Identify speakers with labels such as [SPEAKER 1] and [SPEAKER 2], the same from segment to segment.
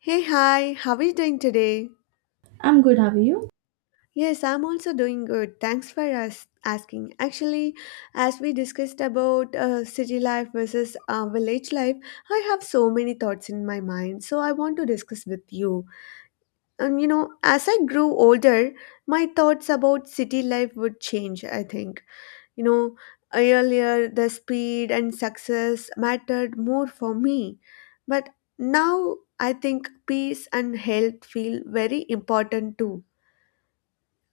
[SPEAKER 1] Hey, hi, how are you doing today?
[SPEAKER 2] I'm good, how are you?
[SPEAKER 1] Yes, I'm also doing good. Thanks for us asking. Actually, as we discussed about city life versus village life, I have so many thoughts in my mind, so I want to discuss with you. And you know, as I grew older, my thoughts about city life would change, I think. You know, earlier the speed and success mattered more for me, but now I think peace and health feel very important too.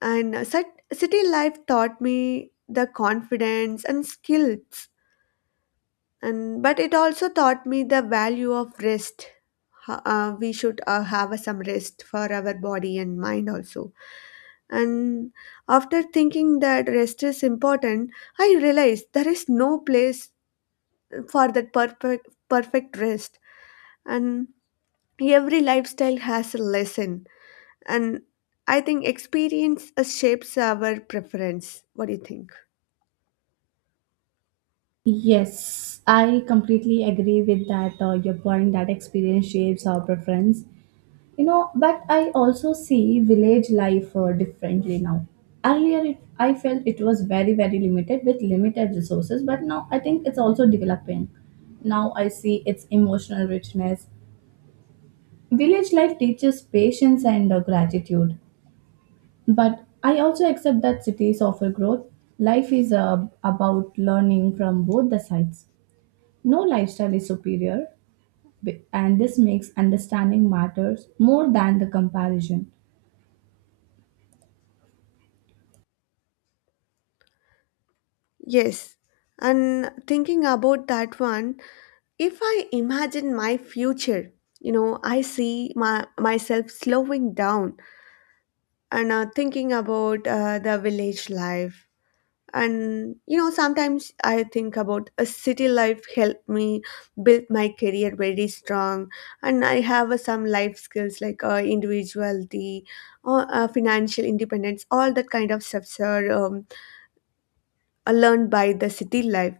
[SPEAKER 1] And city life taught me the confidence and skills, and but it also taught me the value of rest. We should have some rest for our body and mind also. And after thinking that rest is important, I realized there is no place for that perfect rest. And every lifestyle has a lesson, and I think experience shapes our preference. What do you think?
[SPEAKER 2] Yes, I completely agree with that, your point that experience shapes our preference. You know, but I also see village life differently now. Earlier, I felt it was very, very limited with limited resources, but now I think it's also developing. Now I see its emotional richness. Village life teaches patience and gratitude, but I also accept that cities offer growth. Life is about learning from both the sides. No lifestyle is superior, and this makes understanding matters more than the comparison.
[SPEAKER 1] Yes. And thinking about that one, if I imagine my future, you know, I see my myself slowing down and thinking about the village life. And you know, sometimes I think about a city life helped me build my career very strong, and I have some life skills like individuality or financial independence. All that kind of stuffs are learned by the city life.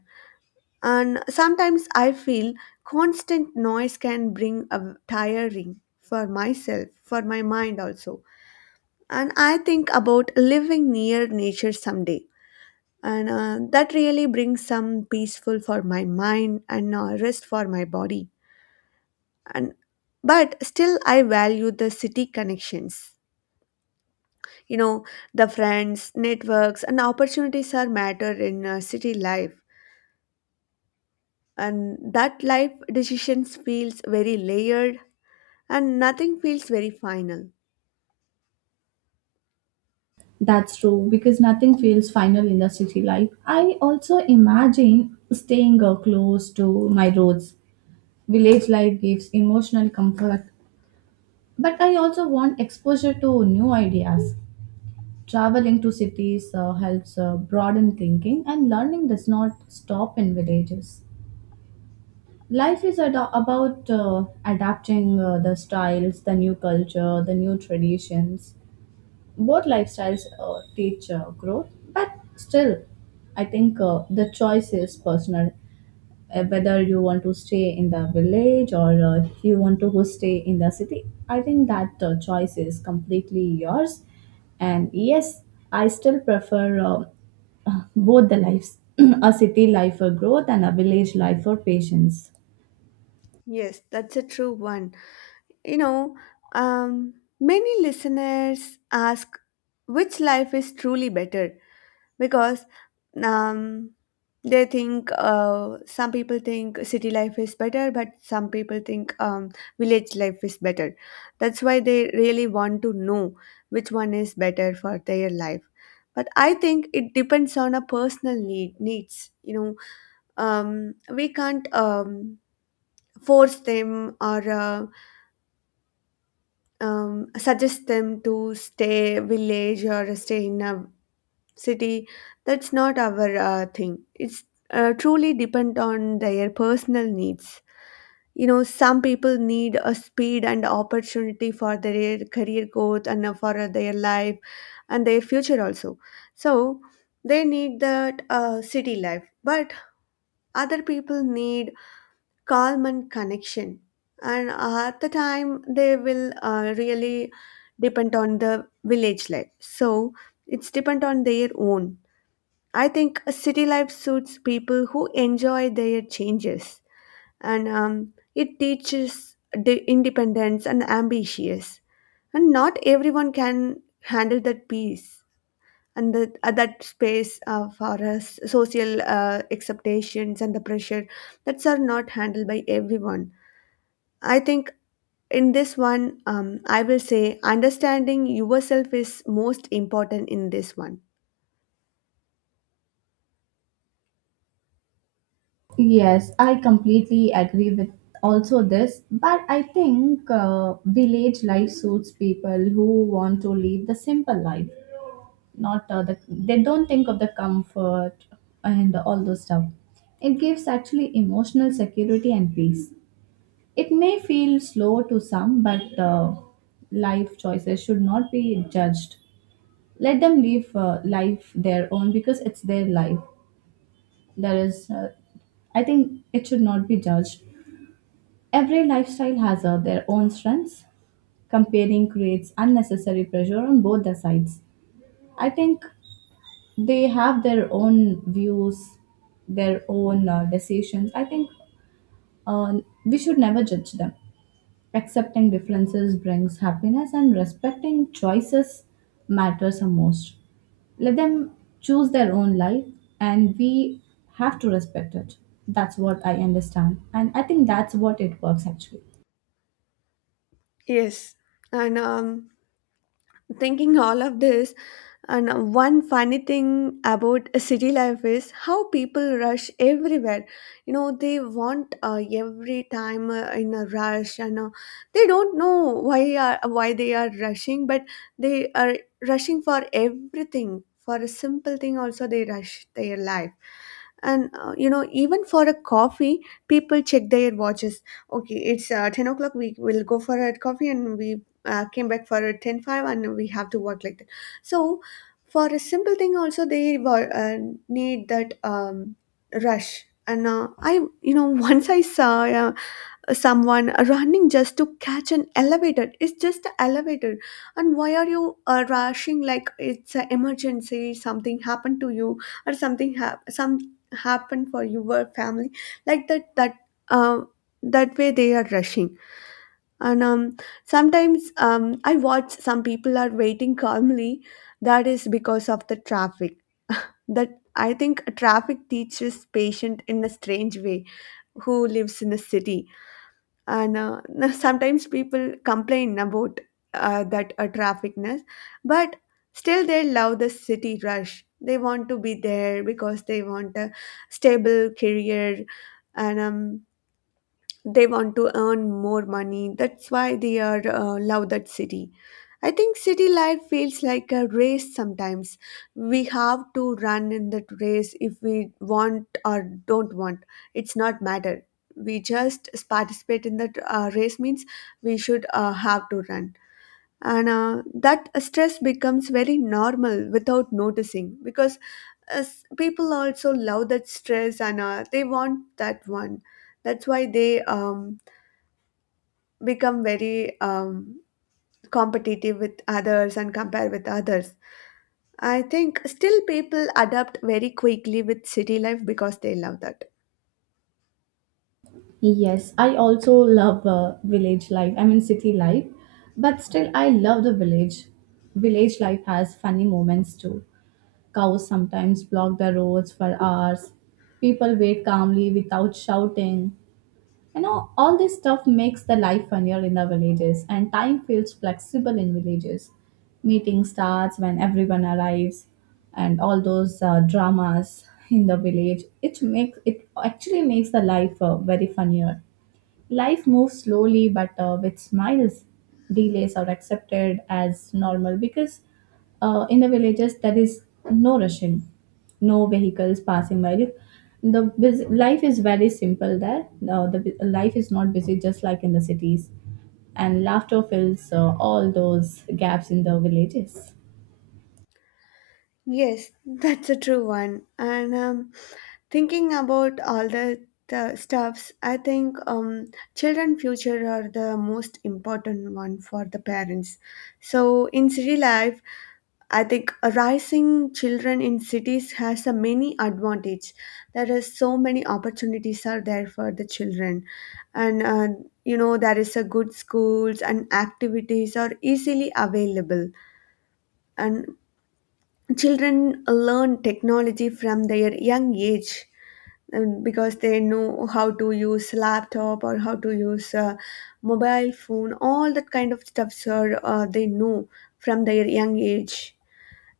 [SPEAKER 1] And sometimes I feel constant noise can bring a tiring for myself, for my mind also. And I think about living near nature someday. And that really brings some peaceful for my mind and rest for my body. And but still, I value the city connections. You know, the friends, networks, and opportunities are matter in city life, and that life decisions feels very layered and nothing feels very final.
[SPEAKER 2] That's true because nothing feels final in the city life. I also imagine staying close to my roads. Village life gives emotional comfort, but I also want exposure to new ideas. Traveling to cities helps broaden thinking, and learning does not stop in villages. Life is about adapting the styles, the new culture, the new traditions. Both lifestyles teach growth, but still I think the choice is personal. Whether you want to stay in the village or you want to go stay in the city, I think that choice is completely yours. And yes, I still prefer both the lives, a city life for growth and a village life for patience.
[SPEAKER 1] Yes, that's a true one. You know, many listeners ask which life is truly better, because um, they think some people think city life is better, but some people think village life is better. That's why they really want to know which one is better for their life. But I think it depends on a personal need, needs. You know, we can't force them or suggest them to stay village or stay in a city. That's not our thing. It's truly depend on their personal needs. You know, some people need a speed and opportunity for their career growth and for their life and their future also. So they need that city life, but other people need calm and connection, and at the time they will really depend on the village life. So it's depend on their own. I think a city life suits people who enjoy their changes, and it teaches the independence and ambitious. And not everyone can handle that peace and the, that space for us social expectations and the pressure. That's are not handled by everyone, I think. In this one, I will say understanding yourself is most important in this one.
[SPEAKER 2] Yes, I completely agree with also this, but I think village life suits people who want to live the simple life, not they don't think of the comfort and all those stuff. It gives actually emotional security and peace. It may feel slow to some, but life choices should not be judged. Let them live life their own because it's their life. There is, I think, it should not be judged. Every lifestyle has their own strengths. Comparing creates unnecessary pressure on both the sides. I think they have their own views, their own decisions. I think uh, we should never judge them. Accepting differences brings happiness, and respecting choices matters the most. Let them choose their own life, and we have to respect it. That's what I understand. And I think that's what it works actually.
[SPEAKER 1] Yes. And thinking all of this, and one funny thing about a city life is how people rush everywhere. You know, they want every time in a rush, and they don't know why they are rushing, but they are rushing for everything. For a simple thing, also they rush their life. And you know, even for a coffee people check their watches. Okay, it's 10 o'clock, we will go for a coffee, and we came back for a 10 five, and we have to work like that. So for a simple thing also they need that rush. And I you know, once I saw someone running just to catch an elevator. It's just an elevator, and why are you rushing like it's an emergency? Something happened to you or something happened for your family, like uh, that way they are rushing. And sometimes I watch some people are waiting calmly. That is because of the traffic. That, I think, traffic teaches patient in a strange way who lives in a city. And sometimes people complain about that trafficness, but still they love the city rush. They want to be there because they want a stable career, and they want to earn more money. That's why they are love that city. I think city life feels like a race sometimes. We have to run in that race if we want or don't want, it's not matter. We just participate in that race means we should have to run. And that stress becomes very normal without noticing, because uh, people also love that stress and they want that one. That's why they become very competitive with others and compare with others. I think still people adapt very quickly with city life because they love that.
[SPEAKER 2] Yes, I also love village life. I mean, city life, but still, I love the village. Village life has funny moments too. Cows sometimes block the roads for hours. People wait calmly without shouting. You know, all this stuff makes the life funnier in the villages, and time feels flexible in villages. Meeting starts when everyone arrives, and all those dramas in the village. It makes it, actually makes the life very funnier. Life moves slowly but with smiles. Delays are accepted as normal because in the villages there is no rushing, no vehicles passing by. Look, the life is very simple there. No, the life is not busy just like in the cities, and laughter fills all those gaps in the villages.
[SPEAKER 1] Yes, that's a true one. And thinking about all the, stuffs, I think children future are the most important one for the parents. So in city life, I think raising children in cities has a many advantage. There is so many opportunities are there for the children, and you know, there is a good schools and activities are easily available. And children learn technology from their young age, because they know how to use laptop or how to use mobile phone. All that kind of stuffs are they know from their young age.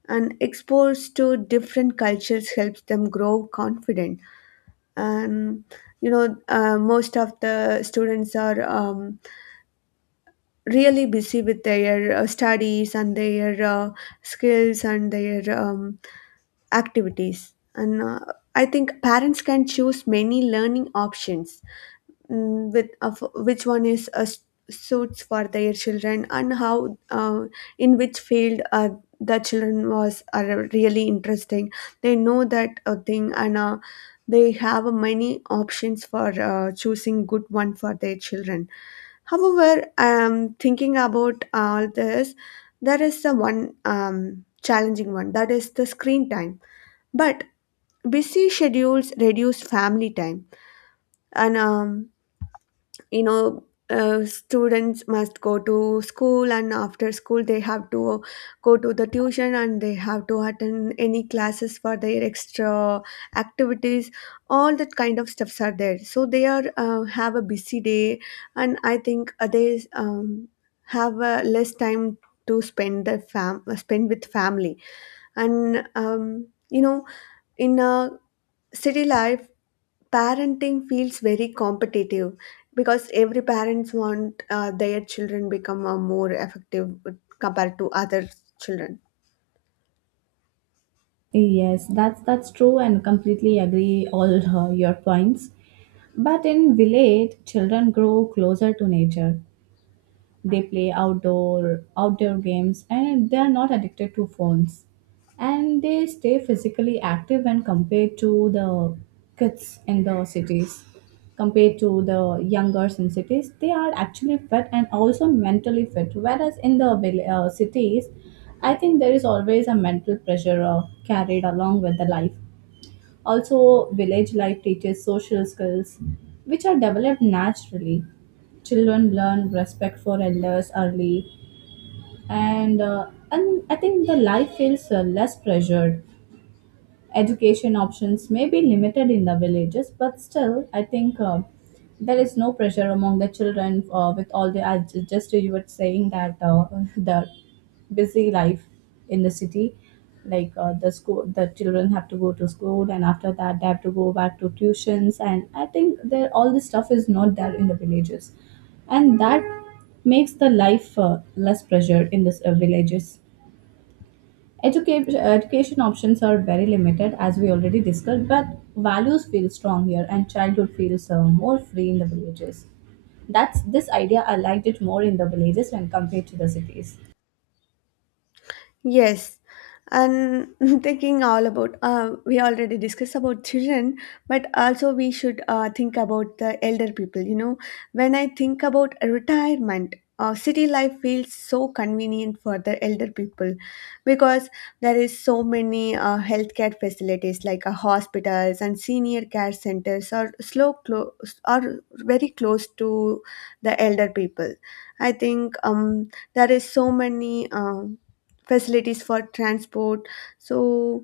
[SPEAKER 1] And exposed to different cultures helps them grow confident. And you know, most of the students are really busy with their studies and their skills and their activities and I think parents can choose many learning options, with of which one is suits for their children and how in which field the children was are really interesting. They know that thing, and they have many options for choosing good one for their children. However, thinking about all this, there is the one challenging one, that is the screen time. But busy schedules reduce family time. And you know, students must go to school, and after school they have to go to the tuition and they have to attend any classes for their extra activities. All that kind of stuffs are there, so they are have a busy day. And I think they have less time to spend with family. And you know, in a city life parenting feels very competitive, because every parents want their children become more effective compared to other children.
[SPEAKER 2] Yes, that's true, and completely agree all your points. But in village, children grow closer to nature. They play outdoor games, and they are not addicted to phones, and they stay physically active when compared to the kids in the cities. Compared to the younger in cities, they are actually fit and also mentally fit, whereas in the cities I think there is always a mental pressure carried along with the life. Also, village life teaches social skills, which are developed naturally. Children learn respect for elders early, and I think the life feels less pressured. Education options may be limited in the villages, but still, I think there is no pressure among the children with all the, as just you were saying that the busy life in the city, like the school, the children have to go to school, and after that they have to go back to tuitions, and I think there all this stuff is not there in the villages. And that makes the life less pressured in this villages. Education, education options are very limited, as we already discussed, but values feel strong here, and childhood feels more free in the villages. That's this idea. I liked it more in the villages when compared to the cities.
[SPEAKER 1] Yes, and thinking all about we already discussed about children, but also we should think about the elder people. You know, when I think about retirement, city life feels so convenient for the elder people, because there is so many healthcare facilities like hospitals and senior care centers are slow close are very close to the elder people. I think there is so many facilities for transport, so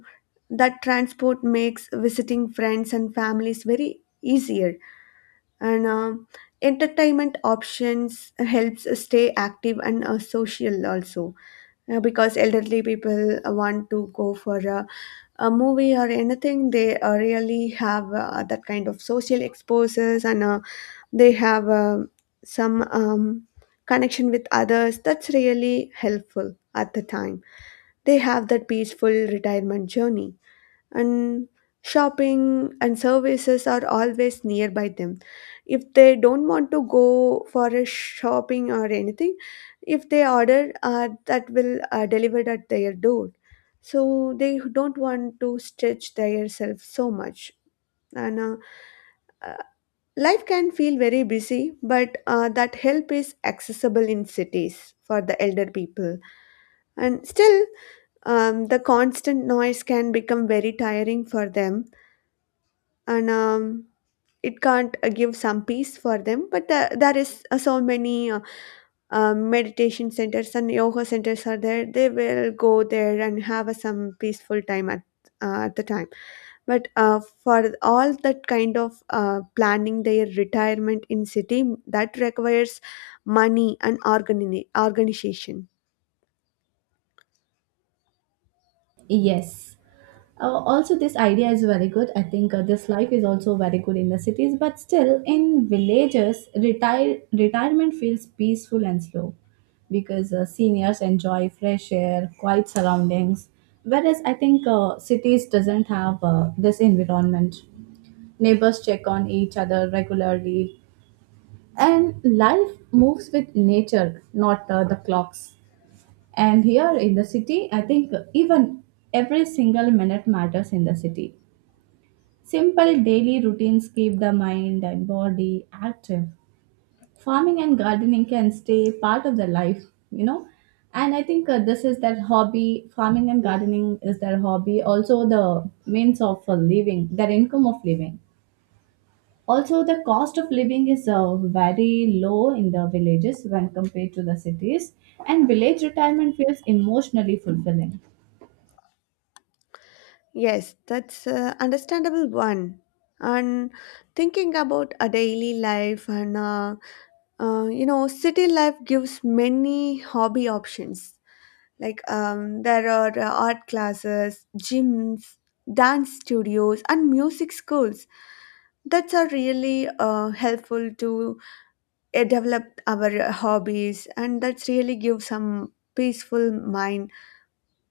[SPEAKER 1] that transport makes visiting friends and families very easier. And entertainment options helps stay active and social also. Because elderly people want to go for a movie or anything, they really have that kind of social exposures, and they have some um, connection with others. That's really helpful. At the time, they have that peaceful retirement journey, and shopping and services are always nearby them. If they don't want to go for a shopping or anything, if they order, that will delivered at their door. So they don't want to stretch themselves so much, and uh, life can feel very busy, but that help is accessible in cities for the elder people. And still, the constant noise can become very tiring for them, and it can't give some peace for them. But the, there is so many meditation centers and yoga centers are there, they will go there and have some peaceful time at the time. But for all that kind of planning their retirement in city that requires money and organization.
[SPEAKER 2] Yes. Also, this idea is very good. I think this life is also very good in the cities, but still in villages, retirement feels peaceful and slow because seniors enjoy fresh air, quiet surroundings. Whereas I think cities doesn't have this environment. Neighbors check on each other regularly, and life moves with nature, not the clocks. And here in the city, I think even every single minute matters in the city. Simple daily routines keep the mind and body active. Farming and gardening can stay part of their life, you know. And I think this is their hobby. Farming and gardening is their hobby. Also, the means of living, their income of living. Also, the cost of living is very low in the villages when compared to the cities. And village retirement feels emotionally fulfilling.
[SPEAKER 1] Yes, that's a understandable one. And thinking about a daily life and you know, city life gives many hobby options. Like, there are art classes, gyms, dance studios, and music schools. That's are really helpful to develop our hobbies, and that's really give some peaceful mind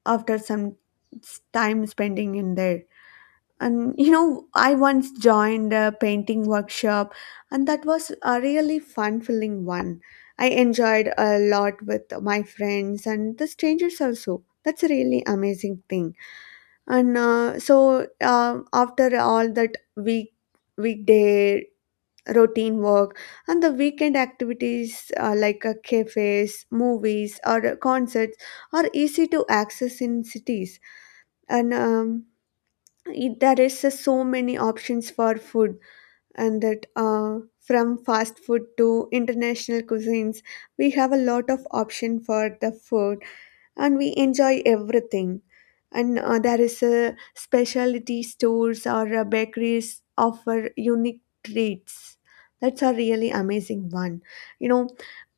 [SPEAKER 1] after some time spending in there. And you know, I once joined a painting workshop, and that was a really fun filling one. I enjoyed a lot with my friends and the strangers also. That's a really amazing thing. And so After all that weekday routine work and the weekend activities, like cafes, movies, or concerts are easy to access in cities. and um, there is so many options for food, and that, from fast food to international cuisines, we have a lot of option for the food, and we enjoy everything. And there is a specialty stores or bakeries offer unique treats. That's a really amazing one, you know.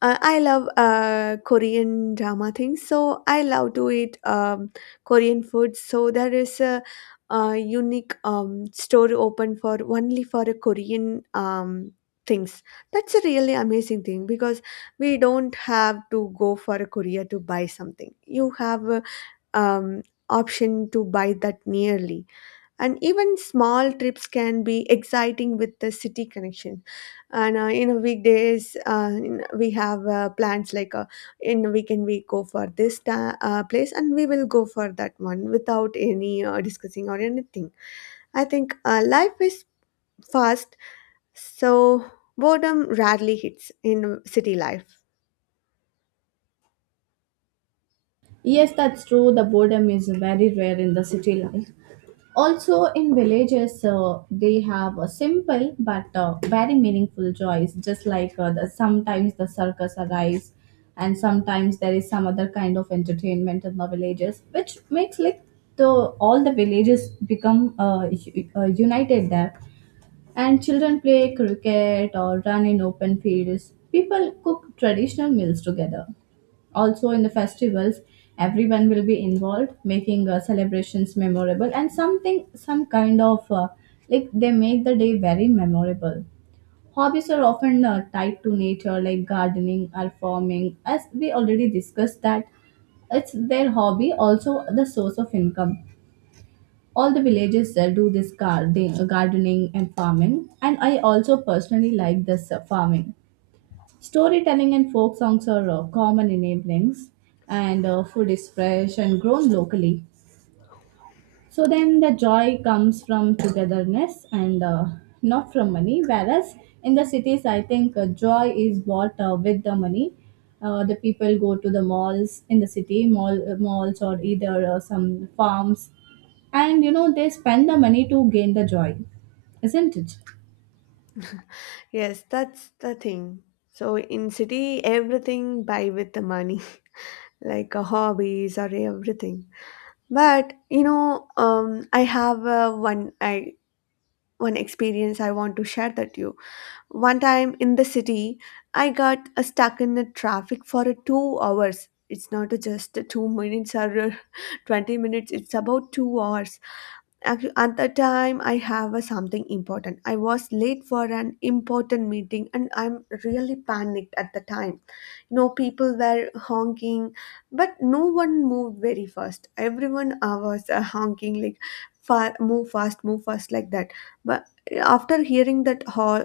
[SPEAKER 1] I love Korean drama things, so I love to eat Korean food. So there is unique store open for only for a Korean things. That's a really amazing thing, because we don't have to go for a courier to buy something. You have a um, option to buy that nearly. And even small trips can be exciting with the city connection. And in a weekdays, we have plans like, in a weekend we go for this place, and we will go for that one without any discussing or anything. I think life is fast, so boredom rarely hits in city life.
[SPEAKER 2] Yes, that's true. The boredom is very rare in the city life. Also, in villages, they have a simple but very meaningful joys, just like sometimes the circus arrives, and sometimes there is some other kind of entertainment in the villages, which makes like the all the villages become united there. And children play cricket or run in open fields. People cook traditional meals together. Also, in the festivals, everyone will be involved, making celebrations memorable and something, some kind of like they make the day very memorable. Hobbies are often tied to nature, like gardening or farming, as we already discussed that it's their hobby, also the source of income. All the villages do this gardening and farming, and I also personally like this farming. Storytelling and folk songs are common enablings, and food is fresh and grown locally. So then the joy comes from togetherness and not from money. Whereas in the cities, I think joy is bought with the money. The people go to the malls in the city, malls or either some farms, and you know they spend the money to gain the joy, isn't it?
[SPEAKER 1] Yes, that's the thing. So in city, everything buy with the money, like hobbies or everything. But you know, I have one experience I want to share that you. One time in the city, I got stuck in the traffic for 2 hours. It's not just 2 minutes or 20 minutes. It's about 2 hours. At the time I have a something important. I was late for an important meeting, and I'm really panicked at the time. You know, people were honking, but no one moved very fast. Everyone was honking like move fast, move fast, like that. But after hearing that all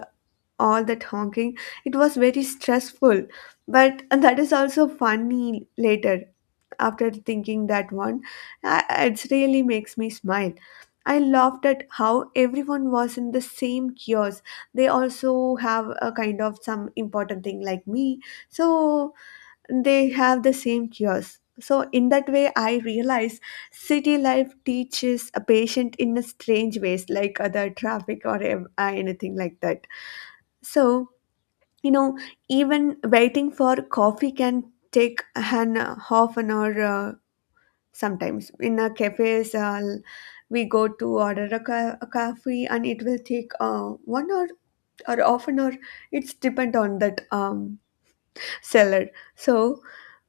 [SPEAKER 1] all that honking, it was very stressful. But that is also funny later, after thinking that one. I, it really makes me smile. I laughed at how everyone was in the same kiosk. They also have a kind of some important thing like me. So they have the same kiosk. So in that way, I realize city life teaches a patient in a strange ways, like other traffic or anything like that. So you know, even waiting for coffee can take an half an hour. Sometimes in a cafes, we go to order a coffee, and it will take 1 hour or half an hour. It's depend on that seller. So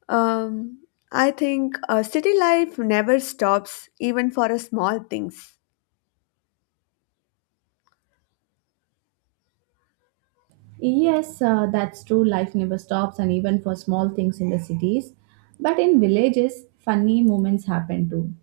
[SPEAKER 1] um, I think city life never stops even for a small things.
[SPEAKER 2] Yes, that's true. Life never stops, and even for small things in the cities. But in villages, funny moments happen too.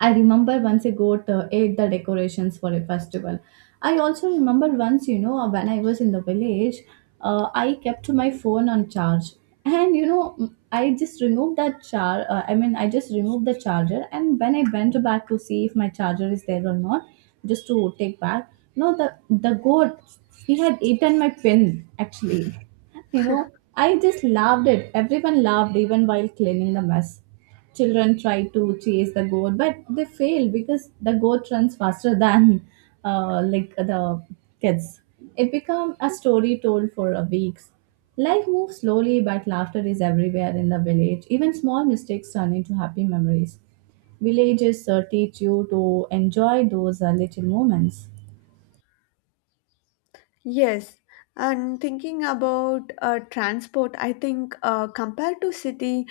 [SPEAKER 2] I remember once I got ate the decorations for a festival. I also remember once, you know, when I was in the village, I kept my phone on charge, and you know, I just removed that char. I mean, I just removed the charger, and when I went back to see if my charger is there or not, just to take back, no, the goat, he had eaten my pin actually. You know, I just loved it. Everyone laughed even while cleaning the mess. Children try to chase the goat, but they fail because the goat runs faster than like the kids. It become a story told for a weeks. Life moves slowly, but laughter is everywhere in the village. Even small mistakes turn into happy memories. Villages teach you to enjoy those little moments.
[SPEAKER 1] Yes. And thinking about transport, I think compared to city,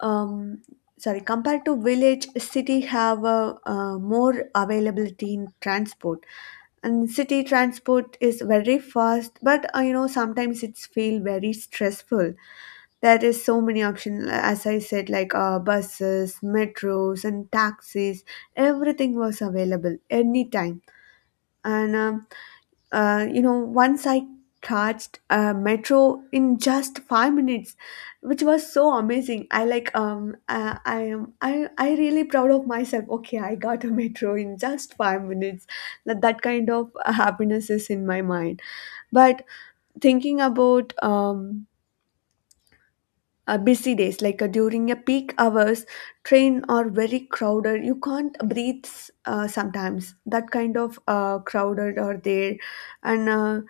[SPEAKER 1] um, sorry, compared to village, city have a, more availability in transport. And city transport is very fast, but you know, sometimes it's feel very stressful. There is so many options, as I said, like buses, metros, and taxis. Everything was available anytime. And You know, once I charged a metro in just 5 minutes, which was so amazing. I like I am I really proud of myself. Okay, I got a metro in just 5 minutes. That kind of happiness is in my mind. But thinking about. Busy days, like during a peak hours, train are very crowded, you can't breathe. Sometimes that kind of crowded are there. And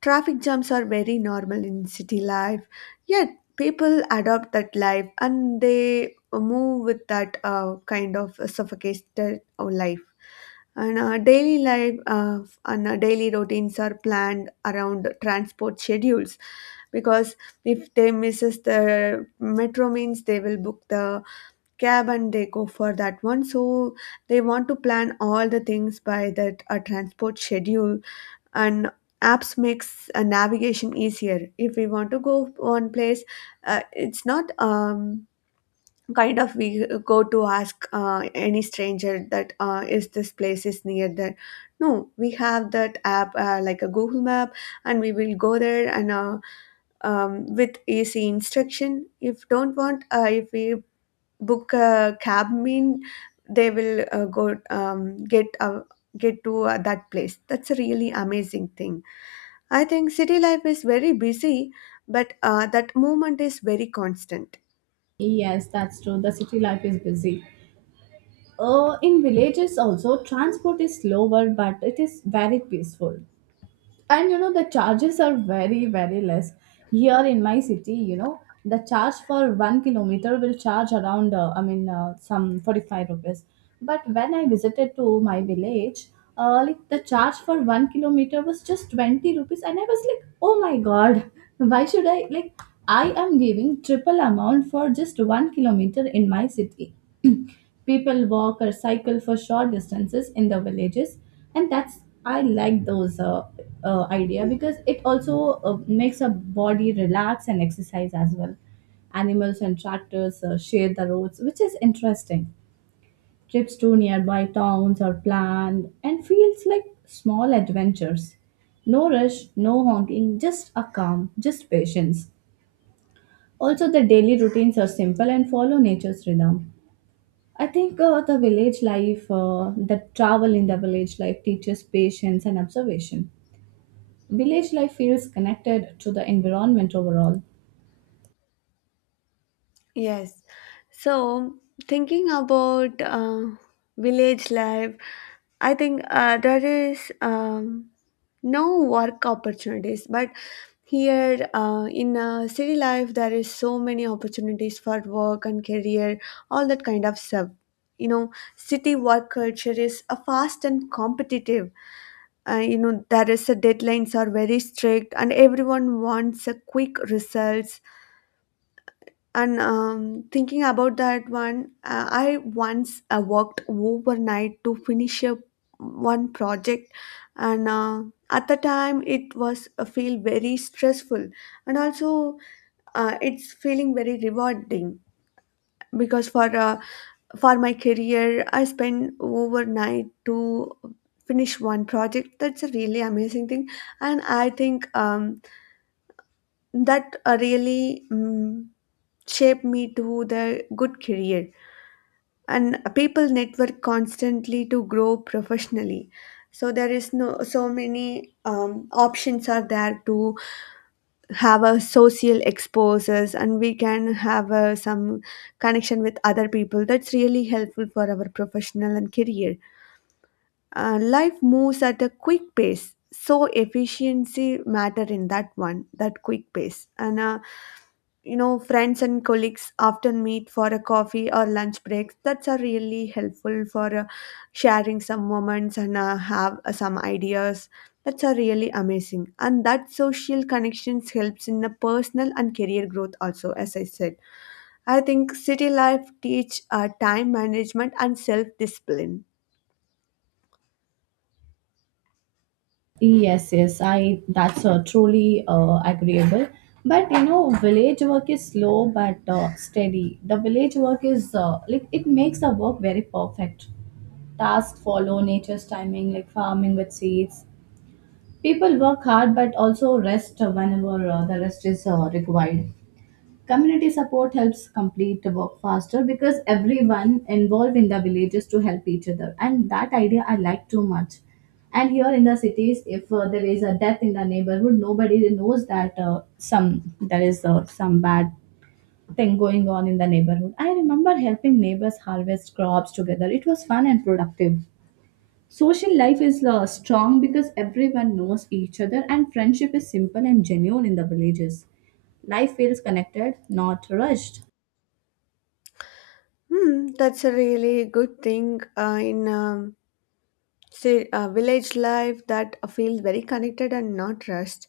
[SPEAKER 1] Traffic jams are very normal in city life, yet people adopt that life and they move with that kind of suffocated life. And uh, daily life uh, and daily routines are planned around transport schedules, because if they misses the metro means they will book the cab and they go for that one. So they want to plan all the things by that transport schedule. And apps makes navigation easier. If we want to go one place, it's not kind of we go to ask any stranger that is this place is near there. No, we have that app, like a Google Map, and we will go there. And With easy instruction, if don't want, if we book a cab mean, they will go get to that place. That's a really amazing thing. I think city life is very busy, but that movement is very constant.
[SPEAKER 2] Yes, that's true. The city life is busy. In villages also, transport is slower, but it is very peaceful. And you know, the charges are very, very less. Here in my city, you know, the charge for 1 kilometer will charge around some 45 rupees. But when I visited to my village, like, the charge for 1 kilometer was just 20 rupees, and I was like, oh my god. Why should I, like, I am giving triple amount for just 1 kilometer in my city. People walk or cycle for short distances in the villages, and that's, I like those idea because it also makes a body relax and exercise as well. Animals and tractors share the roads, which is interesting. Trips to nearby towns are planned and feels like small adventures. No rush, no honking, just a calm, just patience. Also, the daily routines are simple and follow nature's rhythm. I think the village life, the travel in the village life teaches patience and observation. Village life feels connected to the environment overall.
[SPEAKER 1] Yes. So, thinking about village life, I think there is no work opportunities, but here in city life, there is so many opportunities for work and career, all that kind of stuff. You know, city work culture is fast and competitive. You know, there is a deadlines are very strict, and everyone wants a quick results. And Thinking about that one, I once worked overnight to finish a one project. And At the time it was feel very stressful, and also it's feeling very rewarding, because for my career I spend overnight to finish one project. That's a really amazing thing. And I think that really shaped me to the good career. And people network constantly to grow professionally. So there is no so many um, options are there to have a social exposures, and we can have some connection with other people. That's really helpful for our professional and career. Life moves at a quick pace, so efficiency matter in that one, that quick pace. And you know, friends and colleagues often meet for a coffee or lunch breaks. That's are really helpful for sharing some moments and have some ideas. That's are really amazing, and that social connections helps in the personal and career growth also, as I said. I think city life teach time management and self discipline.
[SPEAKER 2] Yes, yes, I that's truly agreeable. But you know, village work is slow but steady. The village work is like it makes the work very perfect. Tasks follow nature's timing, like farming with seeds. People work hard but also rest whenever the rest is required. Community support helps complete the work faster because everyone involved in the villages to help each other, and that idea I like too much. And here in the cities, if there is a death in the neighborhood, nobody knows that some there is some bad thing going on in the neighborhood. I remember helping neighbors harvest crops together. It was fun and productive. Social life is strong because everyone knows each other, and friendship is simple and genuine in the villages. Life feels connected, not rushed.
[SPEAKER 1] Hmm, that's a really good thing in say village life, that feels very connected and not rushed.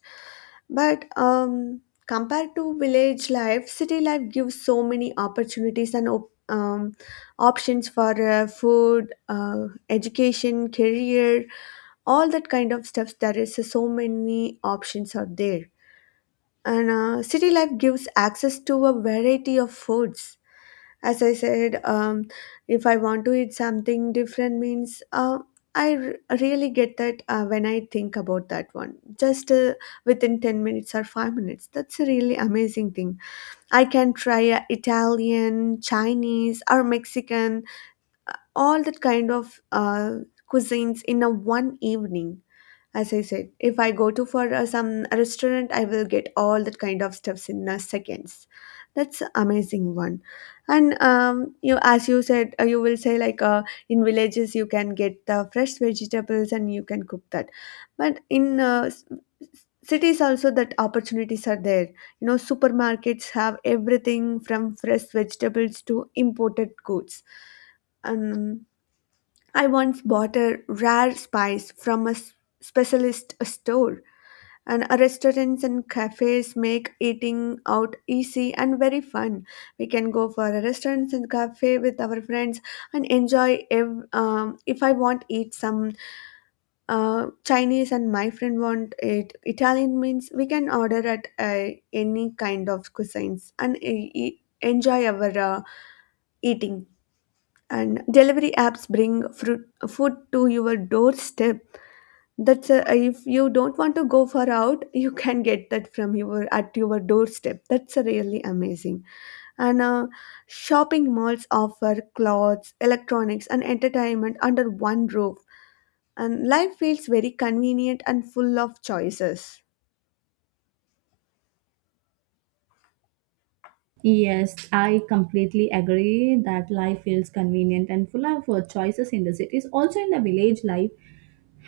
[SPEAKER 1] But compared to village life, city life gives so many opportunities and options for food, education, career, all that kind of stuff. There is so many options out there, and city life gives access to a variety of foods. As I said, if I want to eat something different means, I really get that, when I think about that one, just within 10 minutes or 5 minutes. That's a really amazing thing. I can try Italian, Chinese, or Mexican, all that kind of cuisines in a one evening. As I said, if I go to for some restaurant, I will get all that kind of stuffs in seconds. That's amazing one. And you, as you said, you will say like in villages you can get the fresh vegetables and you can cook that. But in cities also that opportunities are there. You know, supermarkets have everything from fresh vegetables to imported goods. And I once bought a rare spice from a specialist store. And restaurants and cafes make eating out easy and very fun. We can go for a restaurant and cafe with our friends and enjoy. If I want eat some Chinese, and my friend want it Italian means, we can order at any kind of cuisines and enjoy our eating. And delivery apps bring fruit, food to your doorstep. That's a, if you don't want to go far out, you can get that from your at your doorstep. That's a really amazing. And shopping malls offer clothes, electronics, and entertainment under one roof. And life feels very convenient and full of choices.
[SPEAKER 2] Yes, I completely agree that life feels convenient and full of choices in the cities. Also, in the village, life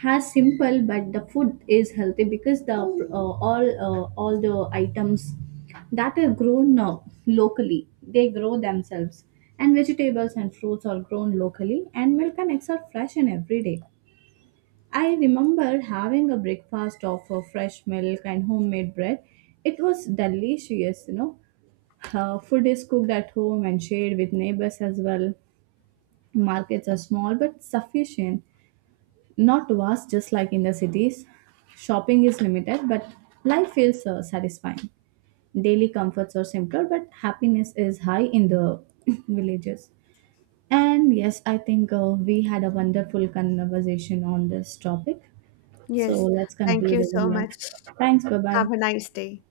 [SPEAKER 2] has simple, but the food is healthy because the all the items that are grown locally, they grow themselves, and vegetables and fruits are grown locally, and milk and eggs are fresh and every day. I remember having a breakfast of fresh milk and homemade bread. It was delicious, you know, food is cooked at home and shared with neighbors as well. Markets are small but sufficient, not vast just like in the cities. Shopping is limited but life feels satisfying. Daily comforts are simpler but happiness is high in the villages. And yes, I think we had a wonderful conversation on this topic. So
[SPEAKER 1] Yes,
[SPEAKER 2] let's
[SPEAKER 1] thank
[SPEAKER 2] conclude
[SPEAKER 1] you
[SPEAKER 2] over
[SPEAKER 1] so
[SPEAKER 2] here.
[SPEAKER 1] much.
[SPEAKER 2] Thanks, bye bye.
[SPEAKER 1] Have a nice day.